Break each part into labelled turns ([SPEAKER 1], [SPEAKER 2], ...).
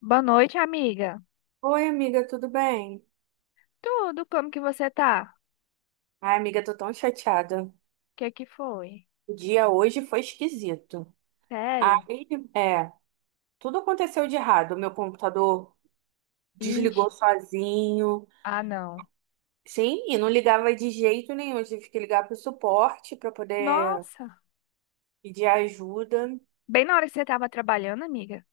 [SPEAKER 1] Boa noite, amiga.
[SPEAKER 2] Oi, amiga, tudo bem?
[SPEAKER 1] Tudo, como que você tá?
[SPEAKER 2] Ai, amiga, tô tão chateada.
[SPEAKER 1] O que é que foi?
[SPEAKER 2] O dia hoje foi esquisito.
[SPEAKER 1] Sério?
[SPEAKER 2] Aí, é, tudo aconteceu de errado. Meu computador
[SPEAKER 1] Ixi,
[SPEAKER 2] desligou sozinho.
[SPEAKER 1] ah, não.
[SPEAKER 2] Sim, e não ligava de jeito nenhum. Eu tive que ligar pro suporte para poder
[SPEAKER 1] Nossa,
[SPEAKER 2] pedir ajuda.
[SPEAKER 1] bem na hora que você tava trabalhando, amiga?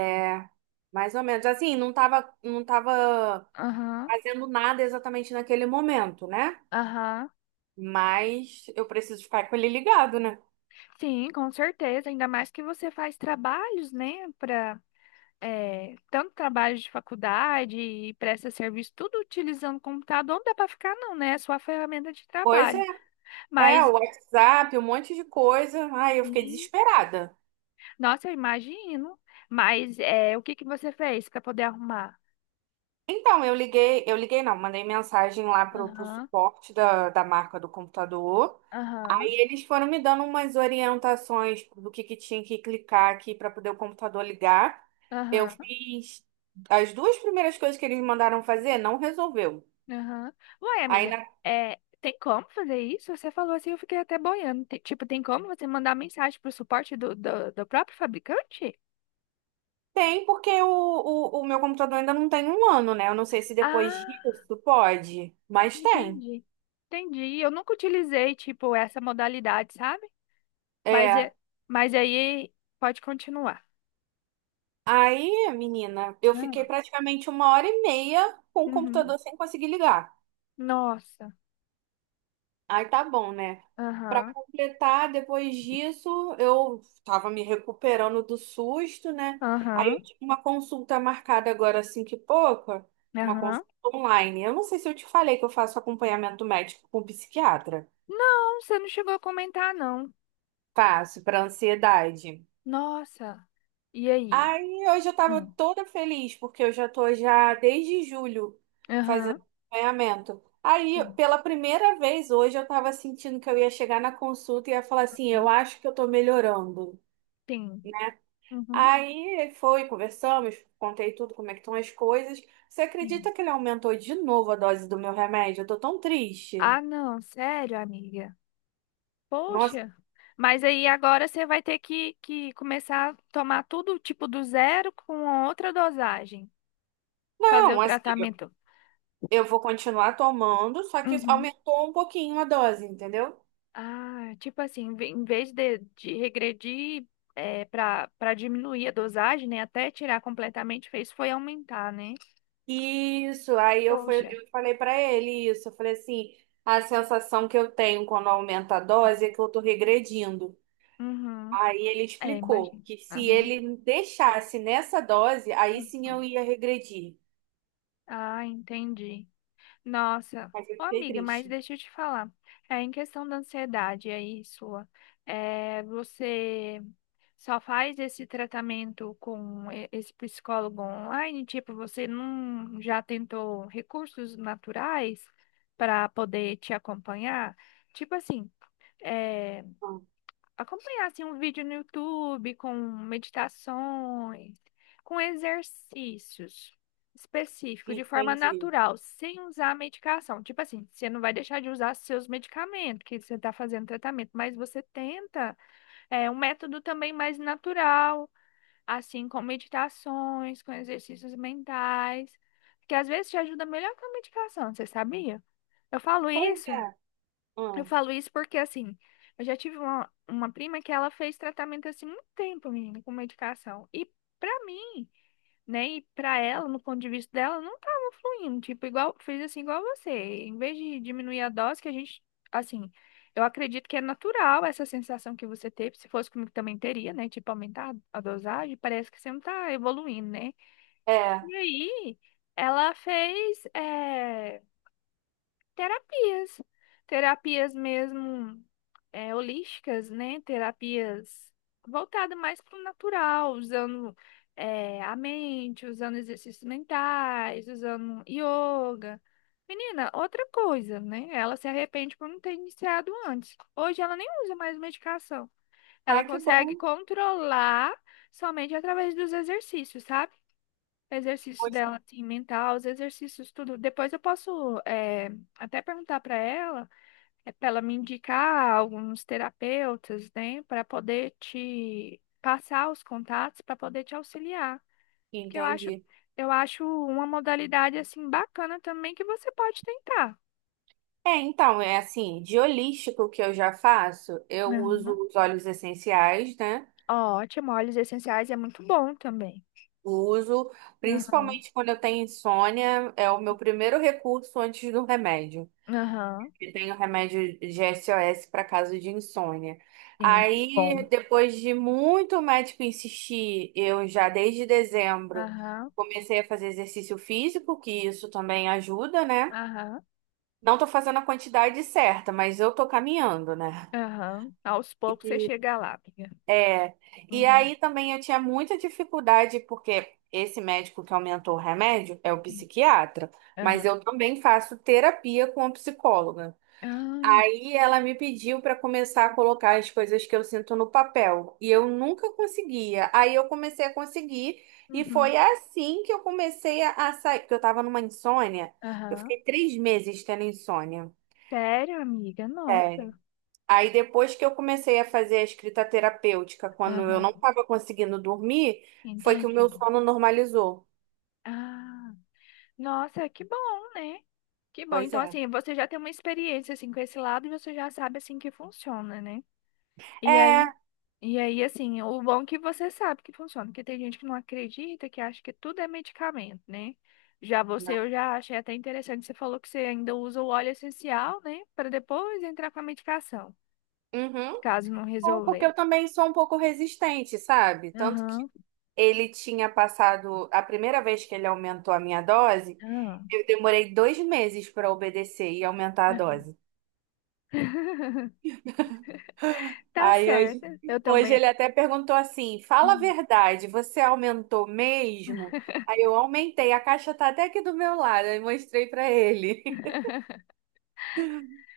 [SPEAKER 2] É, mais ou menos assim, não tava
[SPEAKER 1] Aham,
[SPEAKER 2] fazendo nada exatamente naquele momento, né?
[SPEAKER 1] aham.
[SPEAKER 2] Mas eu preciso ficar com ele ligado, né?
[SPEAKER 1] Sim, com certeza. Ainda mais que você faz trabalhos, né? Pra, tanto trabalho de faculdade e presta serviço, tudo utilizando o computador. Não dá pra ficar, não, né? É sua ferramenta de
[SPEAKER 2] Pois é.
[SPEAKER 1] trabalho. Mas,
[SPEAKER 2] O WhatsApp, um monte de coisa. Ai, eu fiquei
[SPEAKER 1] sim,
[SPEAKER 2] desesperada.
[SPEAKER 1] nossa, eu imagino. Mas, o que que você fez pra poder arrumar?
[SPEAKER 2] Então, eu liguei não, mandei mensagem lá pro
[SPEAKER 1] Aham.
[SPEAKER 2] suporte da marca do computador.
[SPEAKER 1] Aham,
[SPEAKER 2] Aí eles foram me dando umas orientações do que tinha que clicar aqui para poder o computador ligar. Eu
[SPEAKER 1] aham,
[SPEAKER 2] fiz as duas primeiras coisas que eles mandaram fazer, não resolveu.
[SPEAKER 1] aham. Uai, amiga,
[SPEAKER 2] Ainda
[SPEAKER 1] tem como fazer isso? Você falou assim, eu fiquei até boiando. Tipo, tem como você mandar mensagem pro suporte do próprio fabricante?
[SPEAKER 2] tem, porque o meu computador ainda não tem um ano, né? Eu não sei se depois
[SPEAKER 1] Ah,
[SPEAKER 2] disso pode, mas tem.
[SPEAKER 1] entendi. Entendi. Eu nunca utilizei, tipo, essa modalidade, sabe? Mas,
[SPEAKER 2] É.
[SPEAKER 1] é, mas aí pode continuar.
[SPEAKER 2] Aí, menina, eu fiquei
[SPEAKER 1] Ah.
[SPEAKER 2] praticamente uma hora e meia com o
[SPEAKER 1] Uhum.
[SPEAKER 2] computador sem conseguir ligar.
[SPEAKER 1] Nossa.
[SPEAKER 2] Aí tá bom, né? Pra
[SPEAKER 1] Aham,
[SPEAKER 2] completar, depois disso, eu tava me recuperando do susto, né? Aí eu
[SPEAKER 1] aham,
[SPEAKER 2] tinha uma consulta marcada agora assim que pouca, uma
[SPEAKER 1] aham.
[SPEAKER 2] consulta online. Eu não sei se eu te falei que eu faço acompanhamento médico com psiquiatra.
[SPEAKER 1] Não, você não chegou a comentar, não.
[SPEAKER 2] Faço para ansiedade.
[SPEAKER 1] Nossa. E aí?
[SPEAKER 2] Aí hoje eu tava
[SPEAKER 1] Hum.
[SPEAKER 2] toda feliz, porque eu já tô já desde julho fazendo
[SPEAKER 1] Aham.
[SPEAKER 2] acompanhamento. Aí, pela primeira vez hoje, eu tava sentindo que eu ia chegar na consulta e ia falar assim, eu
[SPEAKER 1] Hum,
[SPEAKER 2] acho que eu tô melhorando.
[SPEAKER 1] sim. Uhum.
[SPEAKER 2] Aí foi, conversamos, contei tudo, como é que estão as coisas. Você
[SPEAKER 1] Sim.
[SPEAKER 2] acredita que ele aumentou de novo a dose do meu remédio? Eu tô tão triste.
[SPEAKER 1] Ah, não, sério, amiga.
[SPEAKER 2] Nossa,
[SPEAKER 1] Poxa, mas aí agora você vai ter que começar a tomar tudo tipo do zero com outra dosagem, fazer o
[SPEAKER 2] não, assim, eu
[SPEAKER 1] tratamento.
[SPEAKER 2] eu vou continuar tomando, só que
[SPEAKER 1] Uhum.
[SPEAKER 2] aumentou um pouquinho a dose, entendeu?
[SPEAKER 1] Ah, tipo assim, em vez de regredir para diminuir a dosagem, né, até tirar completamente, fez foi aumentar, né?
[SPEAKER 2] Isso, aí eu, fui,
[SPEAKER 1] Poxa.
[SPEAKER 2] eu falei pra ele isso. Eu falei assim: a sensação que eu tenho quando aumenta a dose é que eu tô regredindo.
[SPEAKER 1] Uhum.
[SPEAKER 2] Aí ele
[SPEAKER 1] É,
[SPEAKER 2] explicou
[SPEAKER 1] imagina.
[SPEAKER 2] que se
[SPEAKER 1] Uhum.
[SPEAKER 2] ele me deixasse nessa dose, aí sim
[SPEAKER 1] Uhum.
[SPEAKER 2] eu ia regredir.
[SPEAKER 1] Ah, entendi. Nossa,
[SPEAKER 2] Mas eu
[SPEAKER 1] ô
[SPEAKER 2] fiquei
[SPEAKER 1] amiga, mas
[SPEAKER 2] triste.
[SPEAKER 1] deixa eu te falar. É, em questão da ansiedade aí sua, você só faz esse tratamento com esse psicólogo online? Tipo, você não já tentou recursos naturais para poder te acompanhar? Tipo assim, é,
[SPEAKER 2] Hum,
[SPEAKER 1] acompanhar assim, um vídeo no YouTube com meditações, com exercícios específicos, de forma
[SPEAKER 2] entendi.
[SPEAKER 1] natural, sem usar medicação. Tipo assim, você não vai deixar de usar seus medicamentos, que você está fazendo tratamento, mas você tenta um método também mais natural, assim, com meditações, com exercícios mentais, que às vezes te ajuda melhor que a medicação, você sabia? Eu falo
[SPEAKER 2] Pois
[SPEAKER 1] isso.
[SPEAKER 2] é.
[SPEAKER 1] Eu
[SPEAKER 2] Hum,
[SPEAKER 1] falo isso porque, assim, eu já tive uma prima que ela fez tratamento assim muito tempo, menina, com medicação. E pra mim, né, e pra ela, no ponto de vista dela, não tava fluindo. Tipo, igual, fez assim igual você. Em vez de diminuir a dose, que a gente, assim, eu acredito que é natural essa sensação que você teve. Se fosse comigo também teria, né? Tipo, aumentar a dosagem, parece que você não tá evoluindo, né?
[SPEAKER 2] é.
[SPEAKER 1] E aí, ela fez. Terapias. Terapias mesmo holísticas, né? Terapias voltadas mais para o natural, usando a mente, usando exercícios mentais, usando yoga. Menina, outra coisa, né? Ela se arrepende por não ter iniciado antes. Hoje ela nem usa mais medicação. Ela
[SPEAKER 2] Ai, que
[SPEAKER 1] consegue
[SPEAKER 2] bom.
[SPEAKER 1] controlar somente através dos exercícios, sabe? Exercício
[SPEAKER 2] Poxa.
[SPEAKER 1] dela, assim, mental, os exercícios, tudo. Depois eu posso até perguntar para ela, para ela me indicar alguns terapeutas, né, para poder te passar os contatos, para poder te auxiliar. Porque
[SPEAKER 2] Entendi.
[SPEAKER 1] eu acho uma modalidade, assim, bacana também que você pode tentar.
[SPEAKER 2] É, então, é assim, de holístico que eu já faço, eu uso
[SPEAKER 1] Aham.
[SPEAKER 2] os óleos essenciais, né?
[SPEAKER 1] Ótimo, óleos essenciais é muito bom também.
[SPEAKER 2] Uso,
[SPEAKER 1] Aham,
[SPEAKER 2] principalmente quando eu tenho insônia, é o meu primeiro recurso antes do remédio.
[SPEAKER 1] aham,
[SPEAKER 2] Eu tenho remédio de SOS para caso de insônia.
[SPEAKER 1] sim, que bom.
[SPEAKER 2] Aí, depois de muito médico insistir, eu já desde dezembro
[SPEAKER 1] Aham,
[SPEAKER 2] comecei a fazer exercício físico, que isso também ajuda, né?
[SPEAKER 1] aham,
[SPEAKER 2] Não tô fazendo a quantidade certa, mas eu tô caminhando, né?
[SPEAKER 1] aham. Aos poucos você chega lá, amiga.
[SPEAKER 2] É, e
[SPEAKER 1] Uhum.
[SPEAKER 2] aí também eu tinha muita dificuldade, porque esse médico que aumentou o remédio é o
[SPEAKER 1] Sim.
[SPEAKER 2] psiquiatra, mas
[SPEAKER 1] Aham.
[SPEAKER 2] eu também faço terapia com a psicóloga.
[SPEAKER 1] Ah,
[SPEAKER 2] Aí ela me pediu para começar a colocar as coisas que eu sinto no papel, e eu nunca conseguia. Aí eu comecei a conseguir, e
[SPEAKER 1] uhum.
[SPEAKER 2] foi assim que eu comecei a sair, porque eu estava numa insônia, eu
[SPEAKER 1] Aham.
[SPEAKER 2] fiquei 3 meses tendo insônia.
[SPEAKER 1] Sério, amiga?
[SPEAKER 2] É.
[SPEAKER 1] Nossa,
[SPEAKER 2] Aí depois que eu comecei a fazer a escrita terapêutica, quando eu não
[SPEAKER 1] aham,
[SPEAKER 2] estava conseguindo dormir, foi que o meu
[SPEAKER 1] entendi.
[SPEAKER 2] sono normalizou.
[SPEAKER 1] Ah, nossa, que bom, né? Que bom.
[SPEAKER 2] Pois
[SPEAKER 1] Então,
[SPEAKER 2] é.
[SPEAKER 1] assim, você já tem uma experiência, assim, com esse lado e você já sabe, assim, que funciona, né? E
[SPEAKER 2] É.
[SPEAKER 1] aí, e aí, assim, o bom é que você sabe que funciona, porque tem gente que não acredita, que acha que tudo é medicamento, né? Já você,
[SPEAKER 2] Né?
[SPEAKER 1] eu já achei até interessante, você falou que você ainda usa o óleo essencial, né? Para depois entrar com a medicação,
[SPEAKER 2] Uhum.
[SPEAKER 1] caso não
[SPEAKER 2] É, porque
[SPEAKER 1] resolver.
[SPEAKER 2] eu também sou um pouco resistente, sabe? Tanto que
[SPEAKER 1] Aham.
[SPEAKER 2] ele tinha passado, a primeira vez que ele aumentou a minha dose,
[SPEAKER 1] Ah.
[SPEAKER 2] eu demorei 2 meses para obedecer e aumentar a dose.
[SPEAKER 1] Tá
[SPEAKER 2] Aí
[SPEAKER 1] certo,
[SPEAKER 2] hoje,
[SPEAKER 1] eu
[SPEAKER 2] hoje ele
[SPEAKER 1] também.
[SPEAKER 2] até perguntou assim: fala a
[SPEAKER 1] Hum.
[SPEAKER 2] verdade, você aumentou mesmo? Aí eu aumentei, a caixa tá até aqui do meu lado, aí mostrei pra ele.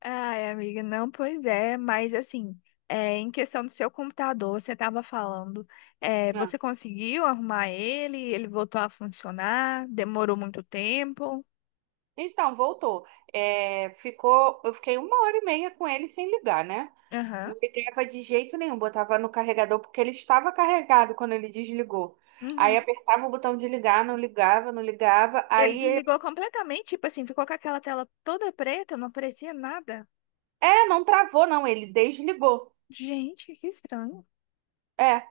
[SPEAKER 1] Ai, amiga, não, pois é, mas assim, em questão do seu computador, você estava falando,
[SPEAKER 2] Ah,
[SPEAKER 1] você conseguiu arrumar ele? Ele voltou a funcionar? Demorou muito tempo?
[SPEAKER 2] então, voltou. É, ficou, eu fiquei uma hora e meia com ele sem ligar, né?
[SPEAKER 1] Aham.
[SPEAKER 2] Não ligava de jeito nenhum, botava no carregador porque ele estava carregado quando ele desligou. Aí
[SPEAKER 1] Uhum.
[SPEAKER 2] apertava o botão de ligar, não ligava, não ligava.
[SPEAKER 1] Ele
[SPEAKER 2] Aí, ele-
[SPEAKER 1] desligou completamente, tipo assim, ficou com aquela tela toda preta, não aparecia nada.
[SPEAKER 2] é, não travou, não, ele desligou.
[SPEAKER 1] Gente, que estranho.
[SPEAKER 2] É.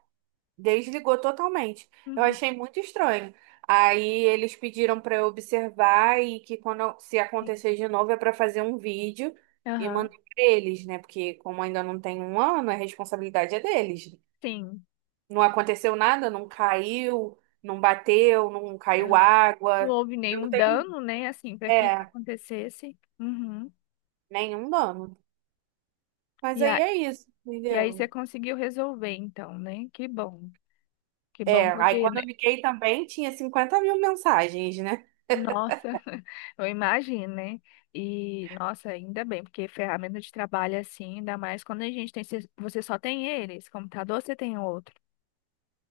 [SPEAKER 2] Desligou totalmente. Eu
[SPEAKER 1] Uhum.
[SPEAKER 2] achei muito estranho. Aí eles pediram para eu observar e que quando se
[SPEAKER 1] Sim.
[SPEAKER 2] acontecer de novo é para fazer um vídeo e
[SPEAKER 1] Aham.
[SPEAKER 2] mandar para eles, né? Porque como ainda não tem um ano, a responsabilidade é deles.
[SPEAKER 1] Sim.
[SPEAKER 2] Não aconteceu nada, não caiu, não bateu, não caiu
[SPEAKER 1] Não
[SPEAKER 2] água.
[SPEAKER 1] houve
[SPEAKER 2] Eu
[SPEAKER 1] nenhum
[SPEAKER 2] tenho,
[SPEAKER 1] dano, né? Assim, para que isso
[SPEAKER 2] é,
[SPEAKER 1] acontecesse. Uhum.
[SPEAKER 2] nenhum dano. Mas
[SPEAKER 1] E,
[SPEAKER 2] aí
[SPEAKER 1] a,
[SPEAKER 2] é isso,
[SPEAKER 1] e aí você
[SPEAKER 2] entendeu?
[SPEAKER 1] conseguiu resolver, então, né? Que bom. Que bom,
[SPEAKER 2] É, aí
[SPEAKER 1] porque,
[SPEAKER 2] quando eu
[SPEAKER 1] né?
[SPEAKER 2] liguei também tinha 50.000 mensagens, né?
[SPEAKER 1] Nossa, eu imagino, né? E, nossa, ainda bem, porque ferramenta de trabalho assim, ainda mais quando a gente tem. Você só tem eles, computador você tem outro.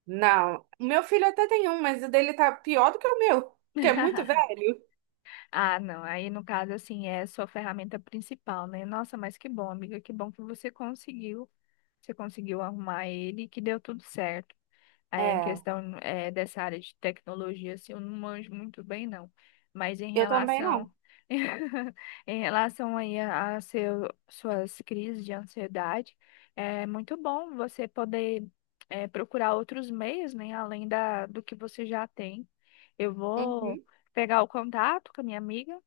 [SPEAKER 2] Não, o meu filho até tem um, mas o dele tá pior do que o meu, que é muito velho.
[SPEAKER 1] Ah, não. Aí, no caso, assim, é a sua ferramenta principal, né? Nossa, mas que bom, amiga, que bom que você conseguiu. Você conseguiu arrumar ele e que deu tudo certo. É, em
[SPEAKER 2] É,
[SPEAKER 1] questão dessa área de tecnologia, assim, eu não manjo muito bem, não. Mas em
[SPEAKER 2] eu também não.
[SPEAKER 1] relação, em relação aí a seu, suas crises de ansiedade, é muito bom você poder procurar outros meios, né, além da, do que você já tem. Eu vou
[SPEAKER 2] Uhum.
[SPEAKER 1] pegar o contato com a minha amiga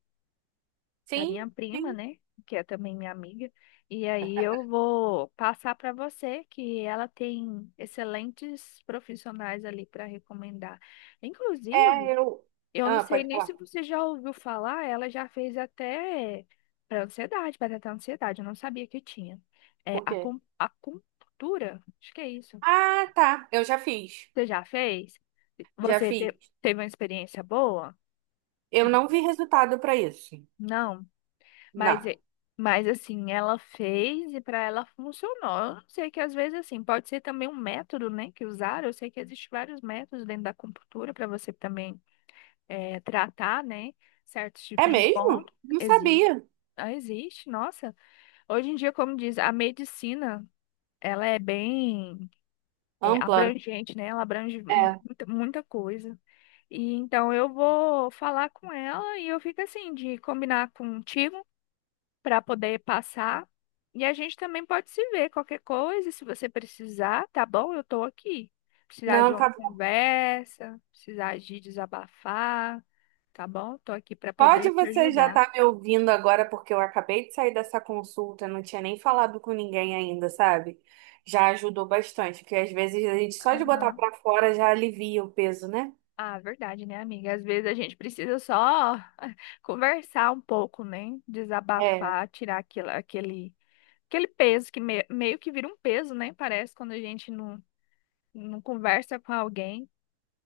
[SPEAKER 1] da
[SPEAKER 2] Sim,
[SPEAKER 1] minha prima,
[SPEAKER 2] sim.
[SPEAKER 1] né? Que é também minha amiga. E aí eu vou passar para você que ela tem excelentes profissionais ali para recomendar.
[SPEAKER 2] É,
[SPEAKER 1] Inclusive,
[SPEAKER 2] eu.
[SPEAKER 1] eu não
[SPEAKER 2] Ah,
[SPEAKER 1] sei
[SPEAKER 2] pode
[SPEAKER 1] nem
[SPEAKER 2] falar.
[SPEAKER 1] se você já ouviu falar, ela já fez até para ansiedade, para tratar ansiedade, eu não sabia que tinha. É
[SPEAKER 2] O quê?
[SPEAKER 1] acupuntura, acho que é isso.
[SPEAKER 2] Ah, tá. Eu já fiz.
[SPEAKER 1] Você já fez?
[SPEAKER 2] Já fiz.
[SPEAKER 1] Teve uma experiência boa?
[SPEAKER 2] Eu não vi resultado pra isso.
[SPEAKER 1] Não. Mas,
[SPEAKER 2] Não.
[SPEAKER 1] é, mas assim, ela fez e para ela funcionou. Eu não sei que às vezes assim, pode ser também um método, né, que usaram. Eu sei que existem vários métodos dentro da acupuntura para você também tratar, né, certos
[SPEAKER 2] É
[SPEAKER 1] tipos de
[SPEAKER 2] mesmo?
[SPEAKER 1] pontos.
[SPEAKER 2] Não
[SPEAKER 1] Existe.
[SPEAKER 2] sabia.
[SPEAKER 1] Ah, existe, nossa. Hoje em dia, como diz, a medicina, ela é bem
[SPEAKER 2] Ampla.
[SPEAKER 1] abrangente, né? Ela abrange
[SPEAKER 2] É.
[SPEAKER 1] muita, muita coisa. E então eu vou falar com ela e eu fico assim, de combinar contigo para poder passar. E a gente também pode se ver qualquer coisa, se você precisar, tá bom? Eu tô aqui. Precisar de
[SPEAKER 2] Não,
[SPEAKER 1] uma
[SPEAKER 2] tá.
[SPEAKER 1] conversa, precisar de desabafar, tá bom? Tô aqui para
[SPEAKER 2] Pode
[SPEAKER 1] poder te
[SPEAKER 2] você já
[SPEAKER 1] ajudar.
[SPEAKER 2] estar me ouvindo agora, porque eu acabei de sair dessa consulta, não tinha nem falado com ninguém ainda, sabe? Já ajudou bastante, porque às vezes a gente só de botar
[SPEAKER 1] Aham.
[SPEAKER 2] pra fora já alivia o peso, né?
[SPEAKER 1] Ah, verdade, né, amiga? Às vezes a gente precisa só conversar um pouco, né?
[SPEAKER 2] É,
[SPEAKER 1] Desabafar, tirar aquilo, aquele, aquele peso que meio que vira um peso, né? Parece quando a gente não, não conversa com alguém.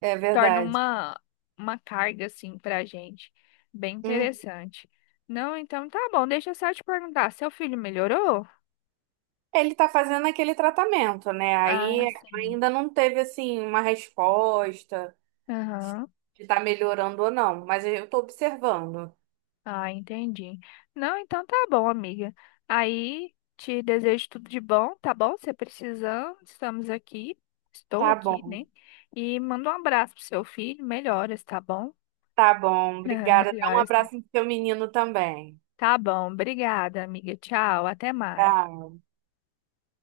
[SPEAKER 2] é
[SPEAKER 1] Torna
[SPEAKER 2] verdade.
[SPEAKER 1] uma carga, assim, pra gente. Bem
[SPEAKER 2] Hum.
[SPEAKER 1] interessante. Não, então tá bom. Deixa eu só te perguntar, seu filho melhorou?
[SPEAKER 2] Ele tá fazendo aquele tratamento, né?
[SPEAKER 1] Ah,
[SPEAKER 2] Aí
[SPEAKER 1] sim.
[SPEAKER 2] ainda não teve, assim, uma resposta
[SPEAKER 1] Aham.
[SPEAKER 2] de tá melhorando ou não, mas eu tô observando.
[SPEAKER 1] Ah, entendi. Não, então tá bom, amiga. Aí te desejo tudo de bom, tá bom? Se precisando, estamos aqui. Estou
[SPEAKER 2] Tá
[SPEAKER 1] aqui,
[SPEAKER 2] bom,
[SPEAKER 1] né? E manda um abraço pro seu filho. Melhoras, tá bom?
[SPEAKER 2] tá bom.
[SPEAKER 1] Ah,
[SPEAKER 2] Obrigada. Dá um
[SPEAKER 1] melhoras.
[SPEAKER 2] abraço no seu menino também.
[SPEAKER 1] Tá bom. Obrigada, amiga. Tchau. Até mais.
[SPEAKER 2] Tchau.